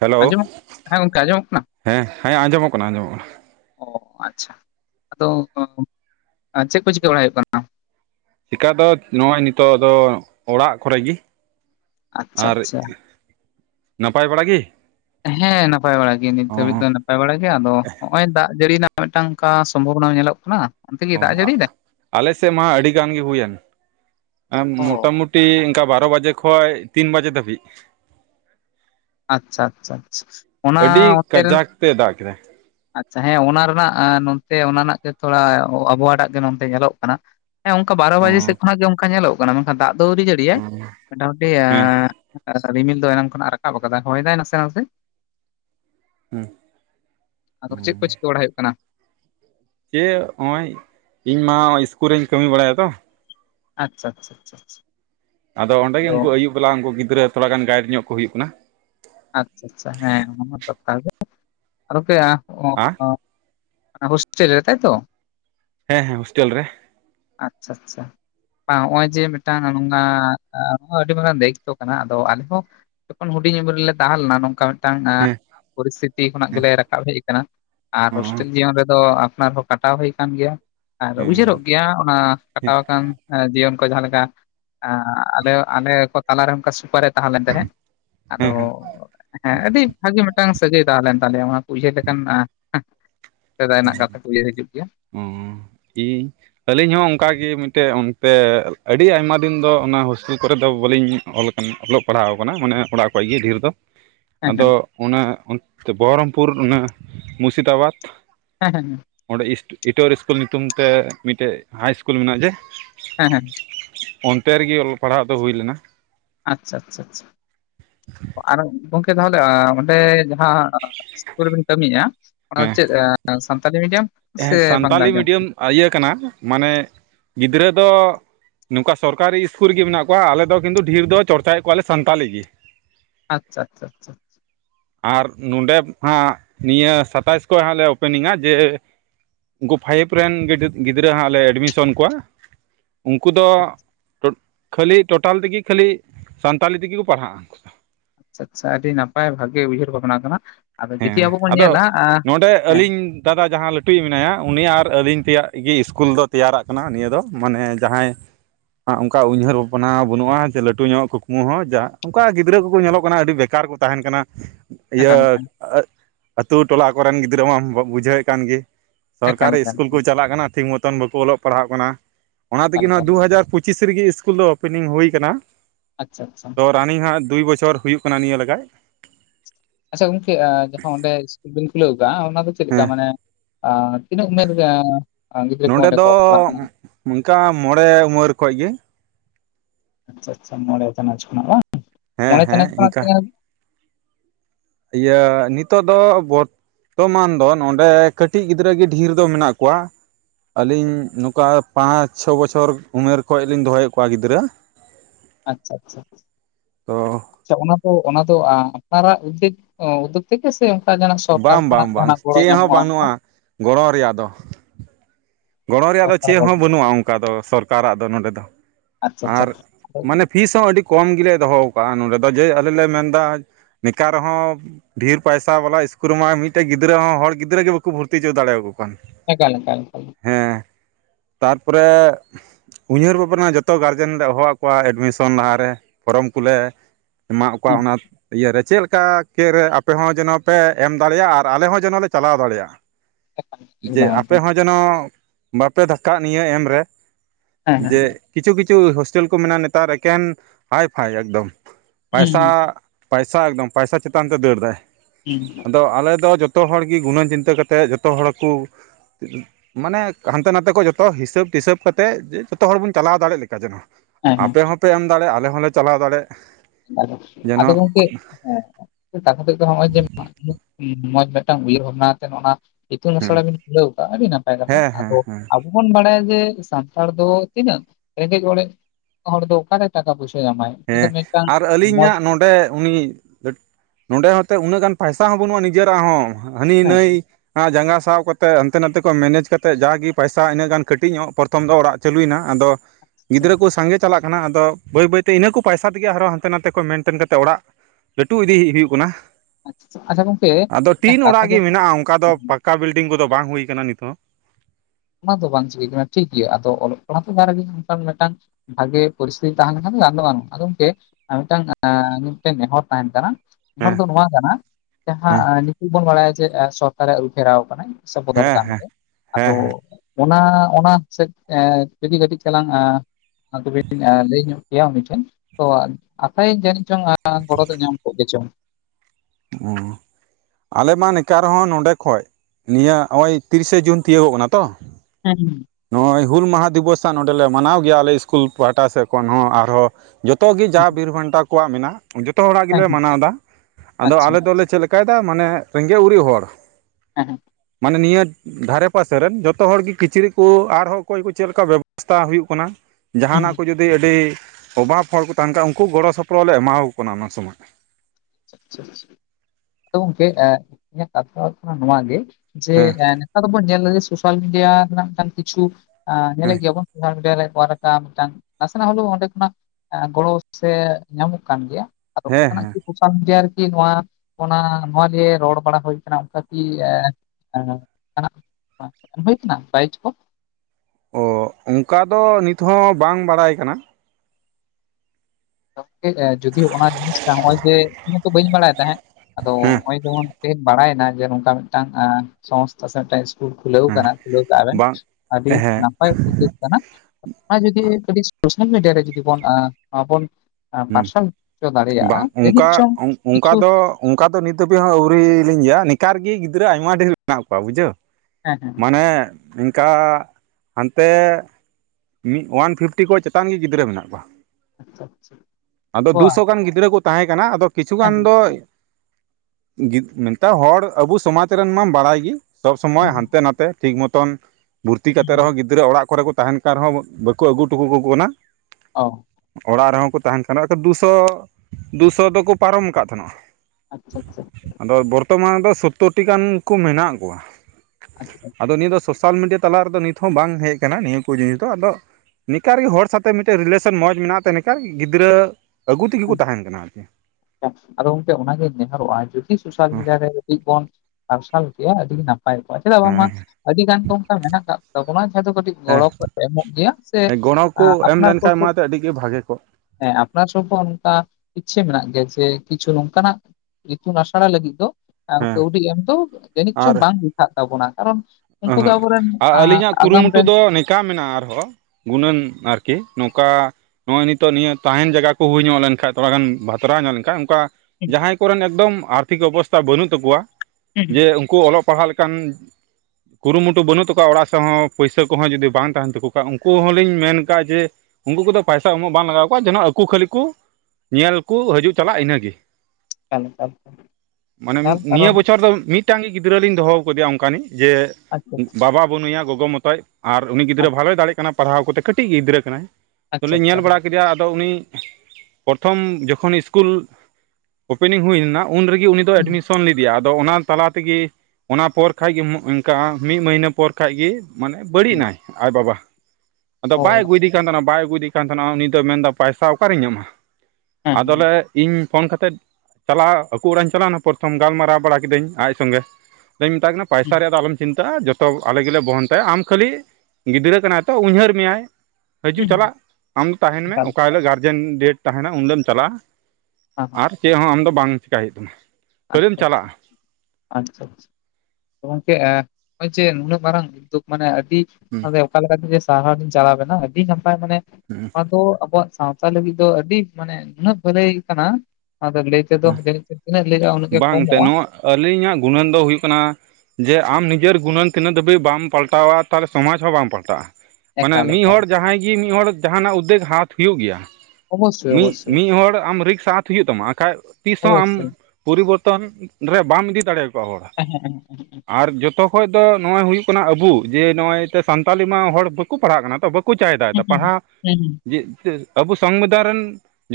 Hello ᱟᱸᱡᱚᱢᱚᱜ ᱦᱮᱸ ᱜᱚᱝᱠᱮ ᱟᱸᱡᱚᱢᱚᱜ ᱠᱟᱱᱟ? ᱦᱮᱸ ᱦᱮᱸ ᱟᱸᱡᱚᱢᱚᱜ ᱠᱟᱱᱟ ᱟᱸᱡᱚᱢᱚᱜ ᱠᱟᱱᱟ ᱚ ᱟᱪᱪᱷᱟ ᱟᱫᱚ ᱪᱮᱫ ᱠᱚ ᱪᱤᱠᱟᱹ ᱵᱟᱲᱟᱭ ᱦᱩᱭᱩᱜ ᱠᱟᱱᱟ ᱪᱮᱠᱟ ᱫᱚᱛ ᱱᱚᱜᱼᱚᱭ ᱱᱤᱛᱚᱜ ᱫᱚ ᱚᱲᱟᱜ ᱠᱚᱨᱮ ᱜᱤ ᱟᱪᱪᱷᱟ ᱟᱪᱪᱷᱟ ᱱᱟᱯᱟᱭ ᱵᱟᱲᱟ ᱜᱮ ᱦᱮᱸ ᱱᱟᱯᱟᱭ ᱵᱟᱲᱟ ᱜᱮ ᱱᱤᱛ ᱚ ᱫᱷᱟᱹᱵᱤᱡ ᱫᱚ ᱵᱟᱭ ᱵᱟᱲᱟᱭ ᱜᱮᱭᱟ ᱟᱫᱚ ᱱᱚᱜ ᱚᱚᱭ ᱫᱟᱜ ᱡᱟᱹᱲᱤ ᱨᱮᱱᱟᱜ ᱢᱤᱫᱴᱟᱝ ᱱᱚᱝᱠᱟ ᱥᱚᱢᱵᱷᱚᱵᱚᱱᱟ ᱧᱮᱞᱚᱜ ᱠᱟᱱᱟ ᱚᱱᱛᱮ ᱜᱮ ᱚ ᱫᱟᱜ ᱡᱟᱹᱲᱤᱭ ᱫᱟᱭ? ᱟᱞᱮ ᱥᱮᱫ ᱢᱟ ᱟᱹᱰᱤᱜᱟᱱ ᱜᱮ ᱦᱩᱭᱮᱱ᱾ ᱚ ᱢᱚᱴᱟ ᱢᱩᱴᱤ ᱚᱱᱠᱟ ᱵᱟᱨᱚ ᱵᱟᱡᱮ ᱠᱷᱚᱡ ᱛᱤᱱ ᱵᱟᱡᱮ ᱫᱷᱟᱹᱵᱤᱡ ᱟᱪᱪᱷᱟ ᱟᱪᱪᱷᱟ ᱟᱪᱪᱷᱟ ᱚᱱᱟ ᱟᱹᱰᱤ ᱚᱱᱛᱮ ᱨᱮᱱᱟᱜ ᱠᱟᱡᱟᱠ ᱛᱮ ᱫᱟᱜ ᱠᱮᱫᱟᱭ ᱟᱪᱪᱷᱟ ᱦᱮᱸ ᱚᱱᱟ ᱨᱮᱱᱟᱜ ᱱᱚᱱᱛᱮ ᱚᱱᱟ ᱨᱮᱱᱟᱜ ᱜᱮ ᱛᱷᱚᱲᱟ ᱟᱵᱚᱦᱟᱣᱟ ᱜᱮ ᱱᱚᱱᱛᱮ ᱧᱮᱞᱚᱜ ᱠᱟᱱᱟ᱾ ᱦᱮᱸ ᱚᱱᱠᱟ ᱵᱟᱨᱚ ᱚ ᱵᱟᱡᱮ ᱥᱮᱫ ᱠᱷᱚᱱᱟᱜ ᱜᱮ ᱚᱱᱠᱟ ᱧᱮᱞᱚᱜ ᱠᱟᱱᱟ ᱢᱮᱱᱠᱷᱟᱱ ᱫᱟᱜ ᱫᱚ ᱟᱹᱣᱨᱤ ᱡᱟᱹᱲᱤᱟᱭ ᱦᱮᱸ ᱢᱚᱴᱟ ᱢᱩᱴᱤ ᱨᱤᱢᱤᱞ ᱫᱚ ᱮᱱᱟᱱ ᱠᱷᱚᱱᱟᱜ ᱨᱟᱠᱟᱵ ᱟ ᱦᱚᱭ ᱫᱟᱭ ᱱᱟᱥᱮ ᱱᱟᱥᱮ᱾ ᱦᱮᱸ ᱟᱫᱚ ᱪᱮᱫ ᱠᱚ ᱪᱤᱠᱟᱹ ᱵᱟᱲᱟ ᱦᱩᱭᱩᱜ ᱠᱟᱱᱟ ᱪᱮᱫ ᱦᱚᱜᱼᱭ ᱤᱧ ᱢᱟ ᱤᱥᱠᱩᱞ ᱨᱮᱧ ᱠᱟᱹᱢᱤ ᱵᱟᱲᱟᱭᱟ ᱛᱚ ᱟᱪᱪᱷᱟ ᱟᱫᱚ ᱚᱸᱰᱮ ᱜᱮ ᱩᱱᱠᱩ ᱟᱹᱭᱩᱵ ᱵᱮᱞᱟ ᱩᱱᱠᱩ ᱜᱤᱫᱽᱨᱟᱹ ᱛᱷᱚᱲᱟ ᱜᱟᱱ ᱜᱟᱭᱤᱰ ᱧᱚᱜ ᱠᱚ ᱦᱩᱭᱩᱜ ᱠᱟᱱᱟ᱾ ᱟᱪᱪᱷᱟ ᱟᱪᱪᱷᱟ ᱦᱮᱸ ᱚᱱᱟ ᱢᱟ ᱫᱚᱨᱠᱟᱨ ᱜᱮ ᱟᱨ ᱟ [inaudible] ᱦᱳᱥᱴᱮᱞ ᱨᱮ ᱛᱟᱭ ᱛᱚ ᱦᱮᱸ ᱦᱮᱸ ᱦᱳᱥᱴᱮᱞ ᱨᱮ᱾ ᱟᱪᱷᱟ ᱟᱪᱷᱟ ᱱᱚᱜᱼᱚᱭ ᱡᱮ ᱢᱤᱫᱴᱟᱝ ᱱᱚᱝ ᱟᱹᱰᱤ ᱢᱟᱨᱟᱝ ᱫᱟᱭᱤᱛᱚ ᱠᱟᱱᱟ ᱟᱫᱚ ᱟᱞᱮ ᱦᱚᱸ ᱡᱚᱠᱷᱚᱱ ᱦᱩᱰᱤᱧ ᱩᱢᱮᱨ ᱞᱮ ᱛᱟᱦᱮᱸ ᱞᱮᱱᱟ ᱱᱚᱝᱠᱟ ᱢᱤᱫᱴᱟᱝ ᱦᱮᱸ ᱯᱚᱨᱤᱥᱛᱷᱤᱛᱤ ᱠᱷᱚᱱᱟᱜ ᱦᱮᱸ ᱜᱮᱞᱮ ᱨᱟᱠᱟᱵ ᱦᱮᱡ ᱟᱠᱟᱱᱟ ᱟᱨ ᱚ ᱦᱳᱥᱴᱮᱞ ᱡᱤᱭᱚᱱ ᱨᱮᱫᱚ ᱟᱯᱱᱟᱨ ᱠᱷᱟᱴᱟᱣ ᱦᱩᱭ ᱟᱠᱟᱱ ᱜᱮᱭᱟ ᱟᱨ ᱦᱮᱸ ᱩᱭᱦᱟᱹᱨᱚᱜ ᱜᱮᱭᱟ ᱚᱱᱟ ᱦᱮᱸ ᱠᱟᱴᱟᱣ ᱟᱠᱟᱱ ᱡᱤᱭᱚᱱ ᱠᱚ ᱡᱟᱦᱟᱸ ᱞᱮᱠᱟ ᱟᱞᱮ ᱟᱞᱮ ᱛᱟᱞᱟᱨᱮ ᱚᱱᱠᱟ ᱥᱩᱯᱟᱨ ᱛᱟᱦᱮᱸ ᱞᱮᱱ ᱛᱟᱦᱮᱸᱫ ᱟᱫᱚ ᱦᱮᱸ ᱦᱮᱸ ᱟᱹᱰᱤ ᱵᱷᱟᱹᱜᱤ ᱢᱤᱫᱴᱟᱝ ᱥᱟᱹᱜᱟᱹᱭ ᱛᱟᱦᱮᱸ ᱞᱮᱱ ᱛᱟᱞᱮᱭᱟ ᱚᱱᱟ ᱠᱚ ᱩᱦ ᱞᱮᱠᱟᱱ᱾ ᱥᱮᱫᱟᱭ ᱨᱮᱱᱟᱜ ᱠᱟᱛᱷᱟ ᱠᱚ ᱩᱭᱦᱟ. ᱨ ᱦᱤᱡᱩᱜ ᱜᱮᱭᱟ᱾ ᱚ ᱤᱧ ᱟᱹᱞᱤᱧ ᱦᱚᱸ ᱚᱱᱠᱟᱜᱮ ᱢᱤᱫᱴᱮᱡ ᱚᱱᱛᱮ ᱟᱹᱰᱤ ᱟᱭᱢᱟ ᱫᱤᱱ ᱫᱚ ᱚᱱᱟ ᱦᱳᱥᱴᱮᱞ ᱠᱚᱨᱮ ᱫᱚ ᱵᱟᱹᱞᱤᱧ ᱚᱞ ᱟᱠᱟᱜ ᱚᱞᱚᱜ ᱯᱟᱲᱦᱟᱣ ᱟᱠᱟᱱᱟ ᱢᱟᱱᱮ ᱚᱲᱟᱜ ᱠᱷᱚᱡ ᱜᱮ ᱰᱷᱮᱨ ᱫᱚ [unintelligible] ᱟᱫᱚ ᱚᱱᱟ ᱚᱱ ᱵᱚᱦᱚᱨᱚᱢᱯᱩᱨ ᱚᱱᱟ ᱢᱩᱨᱥᱤᱫᱟᱵᱟᱫᱽ ᱦᱮᱸ ᱦᱮᱸ ᱦᱮᱸ ᱚᱸᱰᱮ ᱤᱴᱚᱨ ᱤᱥᱠᱩᱞ ᱧᱩᱛᱩᱢ ᱛᱮ ᱢᱤᱫᱴᱮᱡ ᱦᱟᱭ ᱤᱥᱠᱩᱞ ᱢᱮᱱᱟᱜᱼᱟ ᱡᱮ ᱦᱮᱸ ᱦᱮᱸ ᱚᱱᱛᱮ ᱨᱮᱜᱮ ᱚᱞᱚᱜ ᱯᱟᱲᱦᱟᱣ ᱫᱚ ᱦᱩᱭ ᱞᱮᱱᱟ᱾ ᱟᱪᱪᱷᱟ ᱟᱪᱪᱷᱟ ᱟᱨ ᱜᱚᱝᱠᱮ ᱛᱟᱦᱚᱞᱮ ᱚᱸᱰᱮ ᱦᱮᱸ ᱦᱮᱸ ᱤᱥᱠᱩᱞ ᱨᱮᱵᱤᱱ ᱠᱟᱹᱢᱤᱭᱮᱫᱼᱟ ᱚᱱᱟ ᱫᱚ ᱪᱮᱫ ᱥᱟᱱᱛᱟᱞᱤ ᱢᱤᱰᱤᱭᱟᱢ ᱥᱮ ᱦᱮᱸ ᱵᱟᱝᱞᱟ ᱥᱟᱱᱛᱟᱞᱤ ᱢᱤᱰᱤᱭᱟᱢ ᱤᱭᱟᱹ ᱠᱟᱱᱟ ᱢᱟᱱᱮ ᱜᱤᱫᱽᱨᱟᱹ ᱫᱚ ᱱᱚᱝᱠᱟ ᱥᱚᱨᱠᱟᱨᱤ ᱤᱥᱠᱩᱞ ᱨᱮᱜᱮ ᱢᱮᱱᱟᱜ ᱠᱚᱣᱟ ᱟᱞᱮ ᱫᱚ ᱠᱤᱱᱛᱩ ᱰᱷᱮᱨ ᱫᱚ ᱪᱚᱨᱪᱟᱭᱮᱫ ᱠᱚᱣᱟ ᱞᱮ ᱥᱟᱱᱛᱟᱞᱤ ᱜᱮ ᱟᱪᱪᱷᱟ ᱟᱪᱷᱟ ᱪᱷᱟ ᱟᱨ ᱱᱚᱰᱮ ᱦᱟᱸᱜ ᱱᱤᱭᱟᱹ ᱥᱟᱛᱟᱥ ᱠᱷᱚᱡ ᱦᱟᱸᱜ ᱞᱮ ᱳᱯᱮᱱᱤᱝᱟ ᱡᱮ ᱩᱱᱠᱩ ᱯᱷᱟᱭᱤᱵᱽ ᱨᱮᱱ ᱜᱤᱫᱽᱨᱟᱹ ᱦᱟᱸᱜ ᱞᱮ ᱮᱰᱢᱤᱥᱚᱱ ᱠᱚᱣᱟ ᱩᱱᱠᱩ ᱫᱚ ᱟᱪᱪᱷᱟ ᱠᱷᱟᱹᱞᱤ ᱴᱳᱴᱟᱞ ᱛᱮᱜᱮ ᱠᱷᱟᱹᱞᱤ ᱥᱟᱱᱛᱟᱞᱤ ᱛᱮᱜᱮ ᱠᱚ ᱯᱟᱲᱦᱟᱜᱼᱟ ᱟᱪᱪᱷᱟ ᱟᱹᱰᱤ ᱱᱟᱯᱟᱭ ᱵᱷᱟᱜᱮ ᱩᱭᱦᱟᱹᱨ ᱵᱷᱟᱵᱽᱱᱟ ᱠᱟᱱᱟ᱾ ᱟᱫᱚ ᱡᱩᱫᱤ ᱦᱮᱸ ᱟᱵᱚ ᱵᱚᱱ ᱟᱫᱚ ᱧᱮᱞᱟ ᱟᱸ ᱱᱚᱰᱮ ᱦᱮᱸ ᱟᱹᱞᱤᱧ ᱫᱟᱫᱟ ᱡᱟᱦᱟᱸ ᱞᱟᱹᱴ ᱴᱷᱩᱭᱤᱡ ᱢᱮᱱᱟᱭᱟ ᱩᱱᱤ ᱟᱨ ᱟᱹᱞᱤᱧ ᱛᱮᱭᱟᱜ ᱜᱮ ᱤᱥᱠᱩᱞ ᱫᱚ ᱛᱮᱭᱟᱨᱟᱜ ᱠᱟᱱᱟ ᱱᱤᱭᱟᱹ ᱫᱚ ᱢᱟᱱᱮ ᱡᱟᱦᱟᱸᱭ ᱚᱱᱠᱟ ᱩᱭᱦᱟᱹᱨ ᱵᱷᱟᱵᱽᱱᱟ ᱵᱟᱹᱱᱩᱜᱼᱟ ᱡᱮ ᱞᱟᱹᱴᱩ ᱧᱚᱜ ᱠᱩᱠᱢᱩ ᱦᱚᱸ ᱡᱟ ᱚᱱᱠᱟ ᱜᱤᱫᱽᱨᱟᱹ ᱠᱚᱠᱚ ᱧᱮᱞᱚᱜ ᱠᱟᱱᱟ ᱟᱹᱰᱤ ᱵᱮᱠᱟᱨ ᱠᱚ ᱛᱟᱦᱮᱱ ᱠᱟᱱᱟ ᱮᱠᱟᱞ ᱤᱭᱟᱹ ᱮᱠᱟᱞ ᱟᱹᱛᱩᱳ ᱴᱚᱞᱟ ᱠᱚᱨᱮᱱ ᱜᱤᱫᱽᱨᱟᱹ ᱢᱟᱢ ᱵᱩᱡᱷᱟᱹᱣᱮᱫ ᱠᱟᱱ ᱜᱮ ᱮᱠᱟᱞ ᱥᱚᱨᱠᱟᱨᱤ ᱮᱠᱟᱞ ᱤᱥᱠᱩᱞ ᱠᱚ ᱪᱟᱞᱟᱜ ᱠᱟᱱᱟ ᱴᱷᱤᱠ ᱢᱚᱛᱚᱱ ᱵᱟᱠᱚ ᱚᱞᱚᱜ ᱯᱟᱲᱦᱟᱜ ᱠᱟᱱᱟ ᱚᱱᱟ ᱛᱮᱜᱮ ᱱᱚᱣᱟ ᱮᱠᱟᱞ ᱫᱩ ᱦᱟᱡᱟᱨ ᱯᱚᱸᱪᱤᱥ ᱨᱮᱜᱮ ᱤᱥᱠᱩᱞ ᱫᱚ ᱳᱯᱮᱱᱤᱝ ᱦᱩᱭ ᱟᱠᱟᱱᱟ ᱟᱪᱪᱷᱟ ᱟᱪᱪᱷᱟ ᱛᱚ ᱨᱟᱱᱤᱝ ᱦᱟᱸᱜ ᱫᱩᱭ ᱵᱚᱪᱷᱚᱨ ᱦᱩᱭᱩᱜ ᱠᱟᱱᱟ ᱠᱟᱱᱟ ᱱᱤᱭᱟᱹ ᱞᱟᱜᱟᱡ ᱟᱪᱪᱷᱟ ᱜᱚᱝᱠᱮ ᱡᱟᱦᱟᱸ ᱚᱸᱰᱮ ᱤᱥᱠᱩᱞ ᱵᱮᱱ ᱠᱷᱩᱞᱟᱹᱣ ᱟᱠᱟᱫ ᱚᱱᱟ ᱫᱚ ᱪᱮᱫ ᱞᱮᱠᱟ ᱦᱮᱸ ᱢᱟᱱᱮ ᱛᱤᱱᱟᱹᱜ ᱩᱢᱮᱨ ᱜᱤᱫᱽᱨᱟᱹ ᱠᱚ ᱚᱸᱰᱮ ᱠᱚ ᱚᱞᱚᱜ ᱯᱟᱲᱦᱟᱜ ᱠᱟᱱᱟ ᱱᱚᱝᱠᱟ ᱢᱚᱬᱮ ᱩᱢᱮᱨ ᱠᱷᱚᱱ ᱜᱮ ᱟᱪᱪᱷᱟ ᱟᱪᱪᱷᱟ ᱢᱚᱬᱮ ᱪᱟᱱᱟᱪ ᱠᱷᱚᱱᱟᱜ ᱵᱟᱝ ᱦᱮᱸ ᱢᱚᱬᱮ ᱦᱮᱸ ᱪᱟᱱᱟᱪ ᱠᱷᱚᱱᱟᱜ ᱤᱱᱠᱟ ᱤᱭᱟᱹ ᱱᱤᱛᱚᱜ ᱫᱚ ᱵᱚᱨᱛᱚᱢᱟᱱ ᱫᱚ ᱱᱚᱰᱮ ᱠᱟᱹᱴᱤᱡ ᱜᱤᱫᱽᱨᱟᱹ ᱜᱤ ᱰᱷᱤᱨ ᱫᱚ ᱢᱮᱱᱟᱜ ᱠᱚᱣᱟ ᱟᱹᱞᱤᱧ ᱱᱚᱠᱟ ᱯᱟᱸᱪ ᱪᱷᱚ ᱵᱚᱪᱷᱚᱨ ᱩᱢᱮᱨ ᱠᱷᱚᱡ ᱞᱤᱧ ᱫᱚᱦᱚᱭᱮᱫ ᱠᱚᱣᱟ ᱜᱤᱫᱽᱨᱟᱹ [inaudible] ᱟᱪᱪᱷᱟ ᱟᱪᱪᱷᱟ ᱛᱚ ᱟᱪᱪᱷᱟ ᱚᱱᱟ ᱫᱚ ᱚᱱᱟ ᱫᱚ ᱟᱯᱱᱟᱨᱟᱜ ᱩᱫᱽᱫᱮᱜ ᱩᱫᱽᱳᱜ ᱛᱮᱜᱮ ᱥᱮ ᱚᱱᱠᱟ ᱡᱟᱦᱟᱸᱱᱟᱜ ᱥᱚᱨᱠᱟᱨ ᱵᱟᱝ ᱵᱟᱝ ᱠᱷᱚᱱᱟᱜ ᱵᱟᱝ ᱡᱟᱦᱟᱸᱱᱟᱜ ᱜᱚᱲᱚ ᱪᱮᱫ ᱦᱚᱸ ᱧᱟᱢᱚᱜᱼᱟ ᱵᱟᱹᱱᱩᱜᱼᱟ ᱚᱱ ᱜᱚᱲᱚ ᱨᱮᱭᱟᱜ ᱫᱚ ᱜᱚᱲᱚ ᱨᱮᱭᱟᱜ ᱫᱚ ᱪᱮᱫ ᱦᱚᱸ ᱵᱟᱹᱱᱩᱜᱼᱟ ᱚᱱᱠᱟ ᱫᱚ ᱥᱚᱨᱠᱟᱨᱟᱜ ᱫᱚ ᱱᱚᱰᱮ ᱫᱚ ᱟᱪᱪᱷᱟ ᱟᱪᱪᱷᱟ ᱟᱨ ᱢᱟᱱᱮ ᱯᱷᱤᱥ ᱦᱚᱸ ᱟᱹᱰᱤ ᱠᱚᱢ ᱜᱮᱞᱮ ᱫᱚᱦᱚ ᱟᱠᱟᱜᱼᱟ ᱱᱚᱰᱮ ᱫᱚ ᱡᱮ ᱟᱞᱮᱞ ᱞᱮ ᱢᱮᱱᱫᱚ ᱱᱮᱠᱟ ᱨᱮᱦᱚᱸ ᱰᱷᱮᱨ ᱯᱟᱭᱥᱟ ᱵᱟᱞᱟ ᱤᱥᱠᱩᱞ ᱨᱮᱢᱟ ᱢᱤᱫᱴᱮᱱ ᱜᱤᱫᱽᱨᱟᱹ ᱦᱚᱸ ᱦᱚᱲ ᱜᱤᱫᱽᱨᱟᱹ ᱜᱮ ᱵᱟᱠᱚ ᱵᱷᱚᱨᱛᱤ ᱦᱚᱪᱚ ᱫᱟᱲᱮᱭᱟᱠᱚ ᱠᱟᱱ ᱮᱠᱟᱞ ᱮᱠᱟᱞ ᱮᱠᱟᱞ ᱦᱮᱸ ᱛᱟᱨᱯᱚᱨᱮ ᱩᱭᱦᱟᱹᱨ ᱵᱷᱟᱵᱱᱟ ᱡᱚᱛᱚ ᱜᱟᱨᱡᱮᱱ ᱞᱮ ᱦᱚᱦᱚᱣᱟ ᱠᱚᱣᱟ ᱮᱰᱢᱤᱥᱚᱱ ᱞᱟᱦᱟᱨᱮ ᱯᱷᱚᱨᱚᱢ ᱠᱩᱞᱮ ᱮᱢᱟᱜ ᱠᱚᱣᱟ ᱦᱮᱸ ᱚᱱᱟ ᱤᱭᱟᱹᱨᱮ ᱪᱮᱫ ᱞᱮᱠᱟ [unintelligible] ᱨᱮ ᱟᱯᱮ ᱦᱚᱸ ᱡᱮᱱᱚ ᱯᱮ ᱮᱢ ᱫᱟᱲᱮᱭᱟᱜ‌ᱟᱨ ᱟᱞᱮ ᱦᱚᱸ ᱡᱮᱱᱚᱮ ᱞᱮ ᱪᱟᱞᱟᱣ ᱫᱟᱲᱮᱭᱟᱜ ᱫᱟᱲᱮᱭᱟᱜᱼᱟ ᱮᱠᱟᱞ ᱡᱮ ᱮᱠᱫᱚᱢ ᱟᱯᱮ ᱮᱠᱫᱚᱢ ᱦᱚᱸ ᱡᱮᱱᱚ ᱵᱟᱯᱮ ᱫᱷᱟᱠᱟᱜ ᱱᱤᱭᱟᱹ ᱮᱢ ᱨᱮ ᱦᱮᱸ ᱦᱮᱸ ᱡᱮ ᱠᱤᱪᱷᱩ ᱠᱤᱪᱷᱩ ᱦᱳᱥᱴᱮᱞ ᱠᱚ ᱢᱮᱱᱟᱜᱼᱟ ᱱᱮᱛᱟᱨ ᱮᱠᱮᱱ ᱦᱟᱭᱼᱯᱷᱟᱭ ᱮᱠᱫᱚᱢ ᱦᱩᱸ ᱯᱟᱭᱥᱟ ᱦᱩᱸ ᱯᱟᱭᱥᱟ ᱮᱠᱫᱚᱢ ᱯᱟᱭᱥᱟ ᱪᱮᱛᱟᱱ ᱛᱮ ᱫᱟᱹᱲ ᱫᱟᱭ [unintelligible] ᱟᱫᱚ ᱟᱞᱮ ᱫᱚ ᱡᱚᱛᱚ ᱦᱚᱲ ᱜᱤ ᱜᱩᱱᱟᱹᱱ ᱪᱤᱱᱛᱟᱹ ᱠᱟᱛᱮᱫ ᱡᱚᱛᱚ ᱦᱚᱲ ᱠᱩ ᱢᱟᱱᱮ ᱦᱟᱱᱛᱮ ᱱᱟᱛᱮ ᱠᱚᱡ ᱡᱚᱛᱚ ᱦᱤᱥᱟᱹᱵ ᱴᱤᱥᱟᱹᱵ ᱠᱟᱛᱮᱜ ᱡᱚᱛᱚ ᱦᱚᱲ ᱵᱚᱱ ᱪᱟᱞᱟᱣ ᱫᱟᱲᱮᱭᱟᱜ ᱞᱮᱠᱟ ᱡᱮᱱᱚ ᱦᱮᱸ ᱦᱮᱸ ᱟᱯᱮ ᱦᱚᱸᱯᱮ ᱮᱢ ᱫᱟᱲᱮᱭᱟᱜᱼᱟ ᱟᱞᱮ ᱦᱚᱸᱞᱮ ᱪᱟᱞᱟᱣ ᱫᱟᱲᱮᱜ [unintelligible] ᱡᱮᱱᱚ ᱟᱫᱚ ᱜᱚᱝᱠᱮ ᱦᱮᱸ ᱛᱟ ᱠᱷᱟᱛ ᱱᱚᱜᱼᱚᱭ ᱡᱮ [unintelligible] ᱢᱚᱸᱡᱽ ᱢᱮᱫᱴᱟᱝ ᱩᱭᱦᱟᱹᱨ ᱵᱷᱟᱵᱽᱱᱟ ᱟᱛᱮ ᱱᱚᱜ ᱱᱟ ᱤᱛᱩᱱ ᱦᱮᱸ ᱟᱥᱲᱟ ᱵᱤᱱ ᱠᱷᱩᱞᱟᱹᱣ ᱟᱠᱟᱫᱼᱟ ᱟᱹᱰᱤ ᱱᱟᱯᱟᱭ ᱠᱟᱛᱷᱟ ᱦᱮᱸ ᱦᱮᱸ ᱟᱫᱚ ᱟ ᱦᱮᱸ ᱟᱵᱵᱚᱱ ᱵᱟᱲᱟᱭᱟ ᱡᱮ ᱥᱟᱱᱛᱟᱲ ᱫᱚ ᱛᱤᱱᱟᱹᱜ ᱨᱮᱸᱜᱮᱡ ᱚᱲᱮᱡ ᱦᱚᱲ ᱫᱚ ᱚᱠᱟᱨᱮ ᱴᱟᱠᱟ ᱯᱩᱭᱥᱟ ᱧᱟᱢᱟᱭ ᱩᱱᱤ ᱫᱚ ᱦᱮᱸ ᱢᱤᱫᱴᱟᱝ ᱟᱨ ᱢᱚᱸᱡᱽ ᱟᱹᱞᱤᱧᱟᱜ ᱱᱚᱰ ᱰᱮ ᱩᱱᱤ ᱱᱚᱸᱰᱮ ᱦᱚᱸᱚᱛᱚ ᱩᱱᱟᱹᱜ ᱜᱟᱱ ᱯᱟᱭᱥᱟ ᱦᱚᱸ ᱵᱟᱹᱱᱩᱜᱼᱟ ᱱᱤᱡᱮᱨᱟᱜ ᱦᱚᱸ ᱦᱟᱹᱱᱤ ᱦᱮᱸ ᱱᱟᱹᱭ ᱟᱜ ᱡᱟᱸᱜᱟ ᱥᱟᱵ ᱠᱟᱛᱮ ᱦᱟᱱᱛᱮ ᱱᱟᱛᱮ ᱠᱚᱡ ᱢᱮᱱᱮᱡ ᱠᱟᱛᱮᱫ ᱡᱟᱜᱤ ᱯᱟᱭᱥᱟ ᱤᱱᱟᱹ ᱜᱟᱱ ᱠᱟᱹᱴᱤᱡ ᱧᱚᱜ ᱯᱚᱨ ᱯᱨᱚᱛᱷᱚᱢ ᱫᱚ ᱚᱲᱟᱜ ᱪᱟᱹᱞᱩᱭᱮᱱᱟ ᱟᱫᱚ ᱟᱪᱪᱷᱟ ᱜᱤᱫᱽᱨᱟᱹ ᱠᱚ ᱥᱟᱸᱜᱮ ᱪᱟᱞᱟᱜ ᱠᱟᱱᱟ ᱟᱫᱚ ᱵᱟᱹᱭ ᱵᱟᱹᱭ ᱛᱮ ᱤᱱᱟᱹ ᱠᱚ ᱯᱟᱭᱥᱟ ᱛᱮᱜᱮ ᱟᱨᱦᱚᱸ ᱦᱟᱱᱛᱮ ᱱᱟᱛᱮ ᱠᱚᱡ ᱢᱮᱱᱴᱮᱱ ᱠᱟᱛᱮᱫ ᱚᱲᱟᱜ ᱞᱟᱹᱴᱩ ᱤᱫᱤᱭ ᱦᱩᱭᱩᱜ ᱠᱟᱱᱟ ᱟᱪᱪᱷᱟ ᱜᱚᱝᱠᱮ ᱟᱫᱚ ᱢᱤᱫᱴᱟᱝ ᱴᱤᱱ ᱠᱟᱛᱷᱟ ᱚᱲᱟᱜ ᱫᱚ ᱜᱤ ᱢᱮᱱᱟᱜᱼᱟ ᱚᱱᱠᱟ ᱫᱚ ᱯᱟᱠᱟ ᱵᱤᱞᱰᱤᱝ ᱠᱚᱫᱚ ᱵᱟᱝ ᱦᱩᱭ ᱠᱟᱱᱟ ᱱᱤᱛ ᱦᱚᱸ ᱚᱱᱟ ᱫᱚ ᱵᱟᱝ ᱪᱤᱠᱟᱹᱜ ᱠᱟᱱᱟ ᱴᱷᱤᱠ ᱜᱮᱭᱟ ᱟᱫᱚ ᱚᱞᱚᱜ ᱯᱟᱲᱦᱟ ᱛᱚ [unintelligible] ᱨᱤᱜᱤ ᱱᱚᱝᱠᱟᱱ ᱢᱮᱫᱴᱟᱝ ᱵᱷᱟᱜᱮ ᱯᱚᱨᱤᱥᱛᱷᱤᱛᱤ ᱛᱟᱦᱮᱸ ᱞᱮᱱᱠᱷᱟᱱ ᱫᱚ ᱜᱟᱱ ᱫᱚ ᱵᱟᱹᱱᱩᱜᱼᱟ ᱟᱫᱚ ᱜᱚᱢᱚᱝᱠᱮ ᱢᱮᱫᱴᱟᱝ ᱟ ᱢᱤᱫᱴᱮᱱ ᱱᱮᱦᱚᱨ ᱛᱟᱦᱮᱱ ᱠᱟᱱᱟ ᱦᱚᱨ ᱦᱮᱸ ᱫᱚ ᱱᱚᱣᱟ ᱠᱟᱱᱟ ᱦᱮᱸ ᱡᱟᱦᱟᱸ ᱱᱤᱛᱚᱜ ᱵᱚᱱ ᱵᱟᱲᱟᱭᱟ ᱡᱮ ᱥᱚᱨᱠᱟᱨᱮ ᱟᱹᱨᱩ ᱯᱷᱮᱨᱟᱣ ᱟᱠᱟᱱᱟᱭ ᱥᱮ ᱵᱚᱫᱚᱞ ᱦᱮᱸ ᱟᱠᱟᱱ ᱦᱮᱸ ᱫᱚ ᱟᱫᱚ ᱦᱮᱸ ᱚᱱᱟ ᱚᱱᱟ ᱥᱮᱫ ᱮ ᱡᱩᱫᱤ ᱠᱟᱹᱴᱤᱡ ᱪᱟᱞᱟᱝ ᱮᱸ ᱞᱟᱹᱭ ᱧᱚᱜ ᱜᱮᱭᱟ ᱩᱱᱤ ᱴᱷᱮᱱ ᱛᱚ ᱟᱥᱟᱤᱧ ᱡᱟᱹᱱᱤᱡ ᱪᱚᱝ ᱜᱚᱲᱚ ᱫᱚ ᱧᱟᱢ ᱠᱚᱜ ᱜᱮ ᱪᱚᱝ ᱚᱸ ᱟᱞᱮ ᱢᱟ ᱱᱮᱠᱟ ᱨᱮᱦᱚᱸ ᱱᱚᱰᱮ ᱠᱷᱚᱡ ᱱᱤᱭᱟᱹ ᱱᱚᱜ ᱚᱭ ᱛᱤᱨᱤᱥᱮ ᱡᱩᱱ ᱛᱤᱭᱳᱟᱹᱜᱚᱜ ᱠᱟᱱᱟ ᱛᱚ [unintelligible] ᱱᱚᱜᱼᱚ ᱚᱭ ᱦᱩᱞ ᱢᱟᱦᱟ ᱫᱤᱵᱚᱥ ᱥᱟᱶ ᱱᱚᱸᱰᱮᱞᱮ ᱢᱟᱱᱟᱣ ᱜᱮᱭᱟ ᱟᱞᱮ ᱥᱤᱥᱠᱩᱞ ᱯᱟᱦᱴᱟ ᱥᱮᱫ ᱠᱷᱚᱱ ᱦᱚᱸ ᱟᱨᱦᱚᱸ ᱡᱚᱛᱚ ᱜᱤ ᱡᱟ ᱦᱮᱸ ᱵᱤᱨᱵᱟᱱᱴᱟ ᱠᱚᱣᱟᱜ ᱢᱮᱱᱟᱜ ᱡᱚᱛᱚ ᱦᱚᱲᱟᱜ ᱦᱮᱸ ᱜᱮᱞᱮ ᱦᱮᱸ ᱢᱟᱱᱟᱣ ᱮᱫᱟ ᱟᱫᱚ ᱟᱪᱪᱷᱟ ᱟᱞᱮ ᱫᱚᱞᱮ ᱪᱮᱫ ᱞᱮᱠ ᱠᱟᱭᱫᱟ ᱢᱟᱱᱮ ᱨᱮᱸᱜᱮᱡ ᱩᱨᱤᱜ ᱦᱚᱲ ᱦᱮᱸ ᱦᱮᱸ ᱢᱟᱱᱮ ᱱᱤᱭᱟᱹ ᱫᱷᱟᱨᱮ ᱯᱟᱥᱮ ᱨᱮᱱ ᱡᱚᱛᱚ ᱦᱚᱲ ᱜᱤ ᱠᱤᱪᱨᱤᱜ ᱠᱩ ᱟᱨᱦᱚᱸ ᱚᱠᱚᱭ ᱠᱚ ᱪᱮᱫ ᱞᱮᱠᱟ ᱵᱮᱵᱚᱥᱛᱟ ᱦᱩᱭᱩᱜ ᱠᱟᱱᱟ ᱦᱮᱸ ᱡᱟᱦᱟᱸᱱᱟᱜ ᱠᱚ ᱟᱪᱪᱷᱟ ᱡᱩᱫ ᱫᱤ ᱟᱹᱰᱤ ᱚᱵᱷᱟᱵ ᱦᱚᱲ ᱠᱚ ᱛᱟᱦᱮᱱ ᱠᱷᱟᱱ ᱩᱱᱠᱩ ᱜᱚᱲᱚ ᱥᱚᱯᱚᱦᱚᱫ ᱞᱮ ᱮᱢᱟᱣᱠᱚ ᱠᱟᱱᱟ ᱚᱱᱟ ᱥᱚᱢᱚᱭ ᱟᱪᱪᱷᱟ ᱟᱪᱪᱷᱟ ᱟᱫᱚ ᱜᱚᱝᱠᱮ ᱮᱸ ᱤᱧᱟᱹᱜ ᱠᱟᱛᱷᱟ ᱦᱩᱭᱩᱜ ᱠᱟᱱᱟ ᱱᱚᱣᱟᱣᱟᱜ ᱜᱮ ᱡᱮ ᱦᱮᱸ ᱮᱱ ᱟᱫᱚᱵᱚᱱ ᱧᱮᱞᱟ ᱡᱮ ᱥᱳᱥᱟᱞ ᱢᱤᱰᱤᱭᱟ ᱨᱮᱟᱱᱝ ᱢᱮᱫᱴᱟᱝ ᱠᱤᱪᱩᱸ ᱧᱮᱞᱮᱫ ᱦᱮᱸ ᱜᱤᱭᱟ ᱵᱚᱱ ᱥᱳᱥᱟᱞ ᱢᱤᱰᱤᱭᱟ ᱨᱮ ᱱᱚᱣᱟ ᱨᱮ ᱟᱨ ᱢᱮᱫᱴᱟᱝ ᱱᱟᱥᱮᱱᱟᱜ ᱦᱞᱳ ᱚᱸᱰᱮ ᱠᱷᱚᱱᱟᱜ ᱜᱚᱲᱚ ᱥᱮ ᱧᱟᱢᱚᱜ ᱠᱟᱱ ᱜᱮᱭᱟ ᱟᱫᱚ ᱦᱮᱸ ᱚᱱᱠᱟᱱᱟᱜ ᱦᱮᱸ ᱠᱤ ᱥᱳᱥᱟᱞ ᱢᱤᱰᱭᱟ ᱟᱨᱠᱤ ᱱᱚᱣᱟ ᱱᱚᱣᱟ ᱞᱤᱭᱮ ᱨᱚᱲ ᱵᱟᱲᱟ ᱦᱩᱭ ᱟᱠᱟᱱᱟ ᱚᱱᱠᱟ ᱠᱤ ᱵᱟᱭ ᱠᱚ [inaudible] ᱚ ᱚᱱᱠᱟ ᱫᱚ ᱱᱤᱛ ᱦᱚᱸ ᱵᱟᱝ ᱵᱟᱲᱟᱭ ᱠᱟᱱᱟ ᱜᱚᱢᱠᱮ ᱡᱩᱫᱤ ᱚᱱᱟ ᱡᱤᱱᱤᱥ ᱴᱟᱜ ᱱᱚᱜᱼᱚᱭ ᱡᱮ ᱤᱧ ᱦᱚᱛᱚ ᱵᱟᱹᱧ ᱵᱟᱲᱟᱭ ᱛᱟᱦᱮᱸᱫ ᱟᱫᱚ ᱦᱮᱸ ᱱᱚᱜᱼᱚᱭ ᱡᱮᱢᱚᱱ ᱛᱤᱦᱮᱭ ᱵᱟᱲᱟᱭᱱᱟ ᱡᱮ ᱱᱚᱝᱠᱟ ᱢᱤᱫᱴᱟᱝ ᱥᱚᱝᱥᱛᱷᱟ ᱥᱮ ᱢᱤᱫᱴᱟᱝ ᱠᱷᱩᱞᱟᱹᱣ ᱦᱮᱸ ᱠᱟᱱᱟ ᱠᱷᱩᱞᱟᱹᱣ ᱠᱟᱜᱟᱵᱮᱱ ᱵᱟᱝ ᱟᱹᱰᱤ ᱦᱮᱸ ᱱᱟᱯᱟᱭ ᱩᱫᱳᱜ ᱠᱟᱱᱟ ᱟᱨ ᱡᱩᱫᱤ ᱠᱟᱹᱴᱤᱡ ᱥᱳᱥᱟᱞ ᱢᱤᱰᱤᱭᱟ ᱨᱮ ᱡᱫᱤ ᱵᱚᱱ ᱟ ᱵᱟᱵᱚᱱ ᱦᱩᱸ ᱵᱟᱝ ᱡᱟᱹᱱᱤᱡ ᱚᱱᱠᱟ ᱪᱚᱝ ᱚᱜ ᱚᱱᱠᱟ ᱠᱤᱪᱷᱩ ᱫᱚ ᱚᱱᱠᱟ ᱫᱚ ᱱᱤᱛ ᱦᱟᱹᱵᱤᱡ ᱦᱚᱸ ᱟᱹᱣᱨᱤᱞᱤᱧ ᱜᱮᱭᱟ ᱱᱠᱟᱨᱜᱮ ᱜᱤᱫᱽᱨᱟᱹ ᱟᱭᱢᱟ ᱰᱷᱮᱨ ᱢᱮᱱᱟᱜ ᱠᱚᱣᱟ ᱵᱩᱡᱷᱟᱹᱣ ᱦᱮᱸ ᱦᱮᱸ ᱢᱟᱱᱮ ᱤᱱᱠᱟ ᱦᱟᱱᱛᱮ ᱢᱤᱫ ᱳᱣᱟᱱ ᱯᱷᱤᱯᱴᱤ ᱠᱷᱚᱱ ᱪᱮᱛᱟᱱ ᱜᱮ ᱜᱤᱫᱽᱨᱟᱹ ᱢᱮᱱᱟᱜ ᱠᱚᱣᱟ ᱟᱪᱪᱷᱟ ᱟᱪᱪᱷᱟ ᱟᱫᱚ ᱚ ᱫᱩᱥᱚ ᱜᱟᱱ ᱜᱤᱫᱽᱨᱟᱹ ᱠᱚ ᱛᱟᱦᱮᱸ ᱠᱟᱱᱟ ᱟᱫᱚ ᱠᱤᱪᱷᱩ ᱜᱟᱱ ᱦᱮᱸ ᱦᱮᱸ ᱫᱚ ᱤᱱᱠᱟ ᱦᱚᱲ ᱟᱵᱚ ᱥᱚᱢᱟᱡ ᱨᱮᱱ ᱢᱟᱢ ᱵᱟᱲᱟᱭ ᱜᱮ ᱥᱚᱵ ᱥᱚᱢᱚᱭ ᱦᱩᱸ, ᱦᱟᱱᱛᱮ ᱱᱟᱛᱮ ᱴᱷᱤᱠ ᱢᱚᱛᱚᱱ ᱵᱷᱩᱨᱛᱤ ᱠᱟᱛᱮ ᱦᱩᱸ, ᱨᱮᱦᱚᱸ ᱦᱩᱸ, ᱜᱤᱫᱽᱨᱟᱹ ᱚᱲᱟᱜ ᱠᱚᱨᱮ ᱠᱚ ᱛᱟᱦᱮᱱ ᱠᱟᱱ ᱨᱮᱦᱚᱸ ᱵᱟᱠᱚ ᱟᱹᱜᱩᱴᱩᱠᱟ ᱠᱟᱠᱚ ᱠᱟᱱᱟ ᱚ ᱚᱲᱟᱜ ᱨᱮᱦᱚᱸ ᱠᱚ ᱛᱟᱦᱮᱱ ᱠᱟᱱᱟ ᱫᱩᱥᱚ ᱫᱩᱥᱚ ᱫᱚᱠᱚ ᱯᱟᱨᱚᱢ ᱟᱠᱟᱟᱜ ᱛᱟᱦᱮᱚᱜᱼᱟ ᱟᱪᱪᱷᱟ ᱟᱪᱪᱷᱟ ᱟᱫᱚ ᱵᱚᱨᱛᱚᱢᱟᱱ ᱨᱮᱫᱚ ᱥᱳᱛᱛᱳᱨ ᱴᱤ ᱜᱟᱱ ᱠᱚ ᱢᱮᱱᱟᱜ ᱠᱚᱣᱟ ᱟᱪᱪᱷᱟ ᱟᱫᱚ ᱱᱤᱭᱟᱹ ᱫᱚ ᱥᱳᱥᱟᱞ ᱢᱤᱰᱤᱭᱟ ᱛᱟᱞᱟ ᱨᱮᱫᱚ ᱱᱤᱛ ᱦᱚᱸ ᱵᱟᱝ ᱦᱮᱡ ᱟᱠᱟᱱᱟ ᱱᱤᱭᱟᱹ ᱠᱚ ᱡᱤᱱᱤᱥ ᱫᱚ ᱟᱫᱚ ᱱᱤᱝᱠᱟᱨᱜᱮ ᱦᱚᱲ ᱥᱟᱶᱛᱮᱜ ᱢᱤᱫᱴᱮᱱ ᱨᱤᱞᱮᱥᱮᱱ ᱢᱚᱸᱡᱽ ᱢᱮᱱᱟᱜ ᱛᱮ ᱱᱤᱠᱟᱨ ᱜᱮ ᱜᱤᱫᱽᱨᱟᱹ ᱟᱹᱜᱩ ᱛᱮᱜᱮ ᱠᱚ ᱛᱟᱦᱮᱱ ᱠᱟᱱᱟ ᱟᱨᱠᱤ ᱟᱫᱚ ᱜᱚᱝᱠᱮ ᱚᱱᱟᱜᱤᱧ ᱱᱮᱦᱚᱨᱚᱜᱼᱟ ᱡᱩᱫᱤ ᱥᱳᱥᱟᱞ ᱦᱮᱸ ᱢᱤᱰᱤᱭᱟ ᱨᱮ ᱠᱟᱹᱴᱤᱡ ᱵᱚᱱ ᱟᱨᱟᱥᱞ ᱠᱮᱭᱟ ᱟᱹᱰᱤ ᱜᱮ ᱱᱟᱯᱟᱭ ᱠᱚᱜᱼᱟ ᱪᱮᱫᱟᱜ ᱵᱟᱝ ᱢᱟ ᱦᱮᱸ ᱟᱹᱰᱤ ᱜᱟᱱ ᱠᱚ ᱚᱱᱠᱟ ᱢᱮᱱᱟᱜ ᱠᱟᱜ ᱛᱟᱵᱚᱱᱟ ᱡᱟᱦᱟᱸ ᱫᱚ ᱠᱟᱹᱴᱤᱡ ᱜᱚᱲᱚ ᱠᱚ ᱮᱢᱚᱜ ᱜᱮᱭᱟ ᱥᱮ ᱚᱱᱟ ᱠᱚ ᱮᱢ ᱟᱯᱱᱟᱨ ᱠᱚ ᱞᱮᱱᱠᱷᱟᱱ ᱥᱚᱵ ᱢᱟᱛᱚ ᱟᱹᱰᱤ ᱜᱮ ᱵᱷᱟᱜᱮ ᱠᱚᱜ ᱦᱮᱸ ᱟᱯᱱᱟᱨ [unintelligible] ᱚᱱᱠᱟ ᱤᱪᱪᱷᱟᱹ ᱢᱮᱱᱟᱜ ᱜᱮᱭᱟ ᱡᱮ ᱠᱤᱪᱷᱩ ᱱᱚᱝᱠᱟᱱᱟᱜ ᱤᱛᱩᱱ ᱟᱥᱲᱟ ᱞᱟᱹᱜᱤᱫ ᱫᱚ ᱟᱨ ᱦᱮᱸ ᱠᱟᱹᱣᱰᱤ ᱮᱢ ᱫᱚ ᱡᱟᱹᱱᱤᱡ ᱪᱚ ᱟᱨ ᱵᱟᱝ ᱟᱜ ᱛᱟᱵᱚᱱᱟ ᱠᱟᱨᱚᱱ ᱩᱱᱠᱩ ᱫᱚ ᱚᱦᱚᱸ ᱟᱵᱚᱨᱮᱱ ᱟᱸ ᱟᱜᱟᱢ ᱨᱮᱱ ᱠᱟ ᱢᱮᱱᱟᱜᱼᱟ ᱟᱨᱦᱚᱸ ᱜᱩᱱᱟᱹᱱ ᱟᱨᱠᱤ ᱱᱚᱝᱠᱟ ᱱᱚᱜᱼᱚᱭ ᱱᱤᱛᱚᱜ ᱱᱤᱭᱟᱹ ᱛᱟᱦᱮᱱ ᱡᱟᱭᱜᱟ ᱠᱚ ᱦᱩᱭ ᱧᱚᱜ ᱞᱮᱱᱠᱷᱟᱡ ᱛᱷᱚᱲᱟ ᱜᱟᱱ ᱵᱟᱛᱨᱟ ᱧᱚᱜ ᱞᱮᱱᱠᱷᱟ ᱚᱱᱠᱟ ᱡᱟᱦᱟᱸᱭ ᱠᱚᱨᱮᱱ ᱮᱠᱫᱚᱢ ᱟᱨᱛᱷᱤᱠ ᱚᱵᱚᱥᱛᱷᱟ ᱵᱟᱹᱱᱩᱜ ᱛᱟᱠᱚᱣᱟ ᱡᱮ ᱩᱱᱠᱩ ᱚᱞᱚᱜ ᱯᱟᱲᱦᱟᱜ ᱞᱮᱠᱟᱱ ᱠᱩᱨᱩᱢᱩᱴᱩ ᱵᱟᱹᱱᱩᱜ ᱛᱟᱠᱚᱣᱟ ᱚᱲᱟᱜ ᱥᱮᱫ ᱦᱚᱸ ᱯᱩᱭᱥᱟᱹ ᱠᱚᱦᱚᱸ ᱡᱩᱫᱤ ᱵᱟᱝ ᱛᱟᱦᱮᱱ ᱛᱟᱠᱚ ᱠᱷᱟᱡ ᱩᱱᱠᱩ ᱦᱚᱸᱞᱤᱧ ᱢᱮᱱ ᱠᱟᱜ ᱡᱮ ᱩᱱᱠᱩ ᱠᱚᱫᱚ ᱯᱚᱭᱥᱟ ᱩᱱᱟᱹᱜ ᱵᱟᱝ ᱞᱟᱜᱟᱣ ᱠᱚᱣᱟ ᱡᱮᱱᱚ ᱟᱠᱚ ᱠᱷᱟᱹᱞᱤ ᱠᱚ ᱧᱮᱞ ᱠᱚ ᱦᱤᱡᱩᱜ ᱪᱟᱞᱟᱜ ᱤᱱᱟᱹ ᱜᱮ ᱠᱟᱨᱚᱱ ᱢᱟᱱᱮ ᱱᱤᱭᱟᱹ ᱵᱚᱪᱷᱚᱨ ᱫᱚ ᱢᱤᱫ ᱢᱤᱫᱴᱟᱝ ᱜᱤ ᱜᱤᱫᱽᱨᱟᱹ ᱞᱤᱧ ᱫᱚᱦᱚᱣ ᱟᱠᱟᱫᱮᱭᱟ ᱚᱱᱠᱟᱱᱤᱡ ᱡᱮ ᱟᱪᱪᱷᱟ ᱵᱟᱵᱟ ᱵᱟᱹᱱᱩᱭᱟ ᱜᱚᱜᱚ ᱢᱚᱛᱚᱡ ᱟᱨ ᱩᱱᱤ ᱜᱤᱫᱽᱨᱟᱹ ᱵᱷᱟᱞᱚᱭ ᱫᱟᱲᱮᱜ ᱠᱟᱱᱟ ᱯᱟᱲᱦᱟᱣ ᱠᱚᱛᱮ ᱠᱟᱹᱴᱤᱡ ᱜᱤᱫᱽᱨᱟᱹ ᱠᱟᱱᱟᱭ ᱟᱫᱚ ᱟᱪᱪᱷᱟ ᱟᱪᱪᱷᱟ ᱞᱤᱧ ᱟᱪᱪᱷᱟ ᱧᱮᱞ ᱵᱟᱲᱟ ᱠᱮᱫᱮᱭᱟ ᱟᱫᱚ ᱩᱱᱤ ᱯᱨᱚᱛᱷᱚᱢ ᱡᱚᱠᱷᱚᱱ ᱤᱥᱠᱩᱞ ᱳᱯᱮᱱᱤᱝ ᱦᱩᱭᱱᱟ ᱩᱱ ᱨᱮᱜᱮ ᱩᱱᱤ ᱫᱚ ᱮᱰᱢᱤᱥᱚᱱ ᱞᱮᱫᱮᱭᱟ ᱟᱫᱚ ᱚᱱᱟ ᱛᱟᱞᱟ ᱛᱮᱜᱮ ᱚᱱᱟ ᱯᱚᱨ ᱠᱷᱟᱡ ᱜᱮ ᱚᱱᱠᱟ ᱢᱤᱫ ᱢᱟᱹᱦᱱᱟᱹ ᱯᱚᱨ ᱠᱷᱟᱡ ᱜᱮ ᱢᱟᱱᱮ ᱵᱟᱹᱲᱤᱡ ᱦᱮᱸ ᱮᱱᱟᱭ ᱟᱡ ᱵᱟᱵᱟ ᱟᱫᱚ ᱚ ᱵᱟᱭ ᱟᱹᱜᱩ ᱤᱫᱤ ᱛᱟᱦᱮᱱᱟ ᱵᱟᱭ ᱟᱹᱜᱩᱭᱮᱫᱮ ᱠᱟᱱ ᱛᱟᱦᱮᱱᱟ ᱩᱱᱤ ᱫᱚᱭ ᱢᱮᱱᱫᱟ ᱯᱟᱭᱥᱟ ᱚᱠᱟᱨᱮᱧ ᱧᱟᱢᱟ ᱦᱮᱸ ᱟᱫᱚᱞᱮ ᱤᱧ ᱯᱷᱳᱱ ᱠᱟᱛᱮᱫ ᱪᱟᱞᱟᱜ ᱟᱠᱚ ᱚᱲᱟᱜ ᱤᱧ ᱪᱟᱞᱟᱣᱱᱟ ᱯᱨᱚᱛᱷᱚᱢ ᱜᱟᱞᱢᱟᱨᱟᱣ ᱵᱟᱲᱟ ᱠᱤᱫᱟᱹᱧ ᱟᱡ ᱥᱚᱸᱜᱮ ᱟᱫᱚᱧ ᱢᱮᱛᱟᱭ ᱠᱟᱱᱟ ᱯᱟᱭᱥᱟ ᱨᱮᱭᱟᱜ ᱫᱚ ᱟᱞᱚᱢ ᱪᱤᱱᱛᱟᱹᱜᱼᱟ ᱡᱚᱛᱚ ᱟᱞᱮ ᱜᱮᱞᱮ ᱵᱚᱦᱚᱱ ᱛᱟᱭᱟ ᱟᱢ ᱠᱷᱟᱹᱞᱤ ᱜᱤᱫᱽᱨᱟᱹ ᱠᱟᱱᱟᱭ ᱛᱚ ᱩᱭᱦᱟᱹᱨ ᱢᱮᱭᱟᱭ ᱦᱟᱡᱩᱜ ᱦᱮᱸ ᱪᱟᱞᱟᱜ ᱟᱢ ᱫᱚ ᱛᱟᱦᱮᱱ ᱢᱮ ᱮᱠᱟᱞ ᱚᱠᱟ ᱦᱤᱞᱳᱜ ᱜᱟᱨᱡᱮᱱ ᱰᱮᱴ ᱛᱟᱦᱮᱱᱟ ᱩᱱᱦᱤᱞᱳᱜ ᱮᱢ ᱪᱟᱞᱟᱜᱼᱟ ᱦᱮᱸ ᱦᱮᱸ ᱟᱨ ᱪᱮᱫ ᱦᱚᱸ ᱟᱢ ᱫᱚ ᱵᱟᱝ ᱪᱮᱠᱟᱹᱭ ᱦᱩᱭᱩᱜ ᱛᱟᱢᱟ᱾ ᱠᱷᱟᱹᱞᱤᱢ ᱟᱪᱪᱷᱟ ᱟᱪᱪᱷᱟ᱾ ᱪᱟᱞᱟᱜᱼᱟ ᱟᱪᱪᱷᱟ ᱟᱪᱷᱟ ᱜᱚᱝᱠᱮ ᱱᱚᱜ-ᱚᱭ ᱡᱮ ᱱᱩᱱᱟᱹᱜ ᱢᱟᱨᱟᱝ ᱫᱩᱜᱽ ᱢᱟᱱᱮ ᱟᱹᱰᱤ ᱦᱩᱸ ᱚᱠᱟ ᱞᱮᱠᱟ ᱛᱮ ᱪᱚ ᱥᱟᱨᱦᱟᱣ ᱞᱤᱱᱜ ᱪᱟᱞᱞᱟᱵᱮᱱᱟ ᱟᱹᱰᱤ ᱱᱟᱯᱟᱭ ᱢᱟᱱᱮ- ᱦᱩᱸ ᱱᱚᱣᱟ ᱠᱚ ᱟᱵᱚᱣᱟᱜ ᱥᱟᱶᱛᱟ ᱞᱟᱹᱜᱤᱫ ᱫᱚ ᱟᱹᱰᱤ ᱢᱟᱱᱮ ᱱᱩᱱᱟᱹᱜ ᱵᱷᱟᱹᱞᱟᱹᱭ ᱠᱟᱱᱟ ᱟᱫᱚ ᱞᱟᱹᱭ ᱛᱮ ᱫᱚ ᱦᱩᱸ ᱞᱟᱹᱭ ᱠᱮᱵᱚᱜ [unintelligible] ᱵᱟᱝ ᱛᱮ ᱱᱚᱣᱟ ᱟᱹᱞᱤᱧᱟᱜ ᱜᱩᱱᱟᱹᱱ ᱫᱚ ᱦᱩᱭᱩᱜ ᱠᱟᱱᱟ ᱡᱮ ᱟᱢ ᱱᱤᱡᱮᱨ ᱜᱩᱱᱟᱹᱱ ᱛᱤᱱᱟᱹᱜ ᱫᱷᱟᱹᱵᱤᱡ ᱵᱟᱢ ᱯᱟᱞᱴᱟᱣᱟ ᱛᱟᱦᱚᱞᱮ ᱥᱚᱢᱟᱡᱽ ᱦᱚᱸ ᱵᱟᱢ ᱯᱟᱞᱴᱟᱜᱼᱟ᱾ ᱢᱟᱱᱮ ᱮᱠᱟᱞ ᱢᱤᱫ ᱮᱠᱟᱞ ᱦᱚᱲᱚᱲ ᱡᱟᱦᱟᱸᱭ ᱜᱮ ᱢᱤᱫ ᱦᱚᱲᱚᱲ ᱡᱟᱦᱟᱸᱱᱟᱜ ᱩᱫᱽᱫᱮᱛᱽ ᱦᱟᱛ ᱦᱩᱭᱩᱜ ᱜᱮᱭᱟ᱾ ᱚᱵᱚᱥᱥᱳᱭ ᱢᱤ ᱚᱵᱚᱥᱥᱳᱭ ᱢᱤᱜ ᱦᱚᱲ ᱟᱢ ᱨᱤᱠᱥ ᱥᱟᱛ ᱦᱩᱭᱩᱜ ᱛᱟᱢᱟ ᱵᱟᱠᱷᱟᱡ ᱛᱤᱥᱦᱚᱸ ᱟᱢ ᱚᱵᱚᱥᱥᱳᱭ ᱯᱚᱨᱤᱵᱚᱨᱛᱚᱱ ᱨᱮ ᱵᱟᱢ ᱤᱫᱤ ᱫᱟᱲᱮᱭᱟᱠᱚᱣᱟ ᱦᱚᱲ ᱦᱮᱸ ᱦᱮᱸ ᱦᱮᱸ ᱟᱨ ᱡᱚᱛᱚ ᱠᱷᱚᱡ ᱫᱚ ᱱᱚᱜᱼᱚᱭ ᱦᱩᱭᱩᱜ ᱠᱟᱱᱟ ᱟᱵᱚ ᱡᱮ ᱱᱚᱜᱼᱚᱭᱛᱮ ᱥᱟᱱᱛᱟᱞᱤ ᱢᱟ ᱦᱚᱲ ᱵᱟᱠᱚ ᱯᱟᱲᱦᱟᱜ ᱠᱟᱱᱟ ᱛᱚ ᱵᱟ ᱵᱟᱠᱩ ᱪᱟᱭ ᱫᱟ ᱦᱮᱸ ᱯᱟᱲᱦᱟᱣ ᱦᱮᱸ ᱦᱮᱸ ᱡᱮ ᱟᱵᱚ ᱥᱚᱝᱵᱤᱫᱷᱟᱱ ᱨᱮᱱ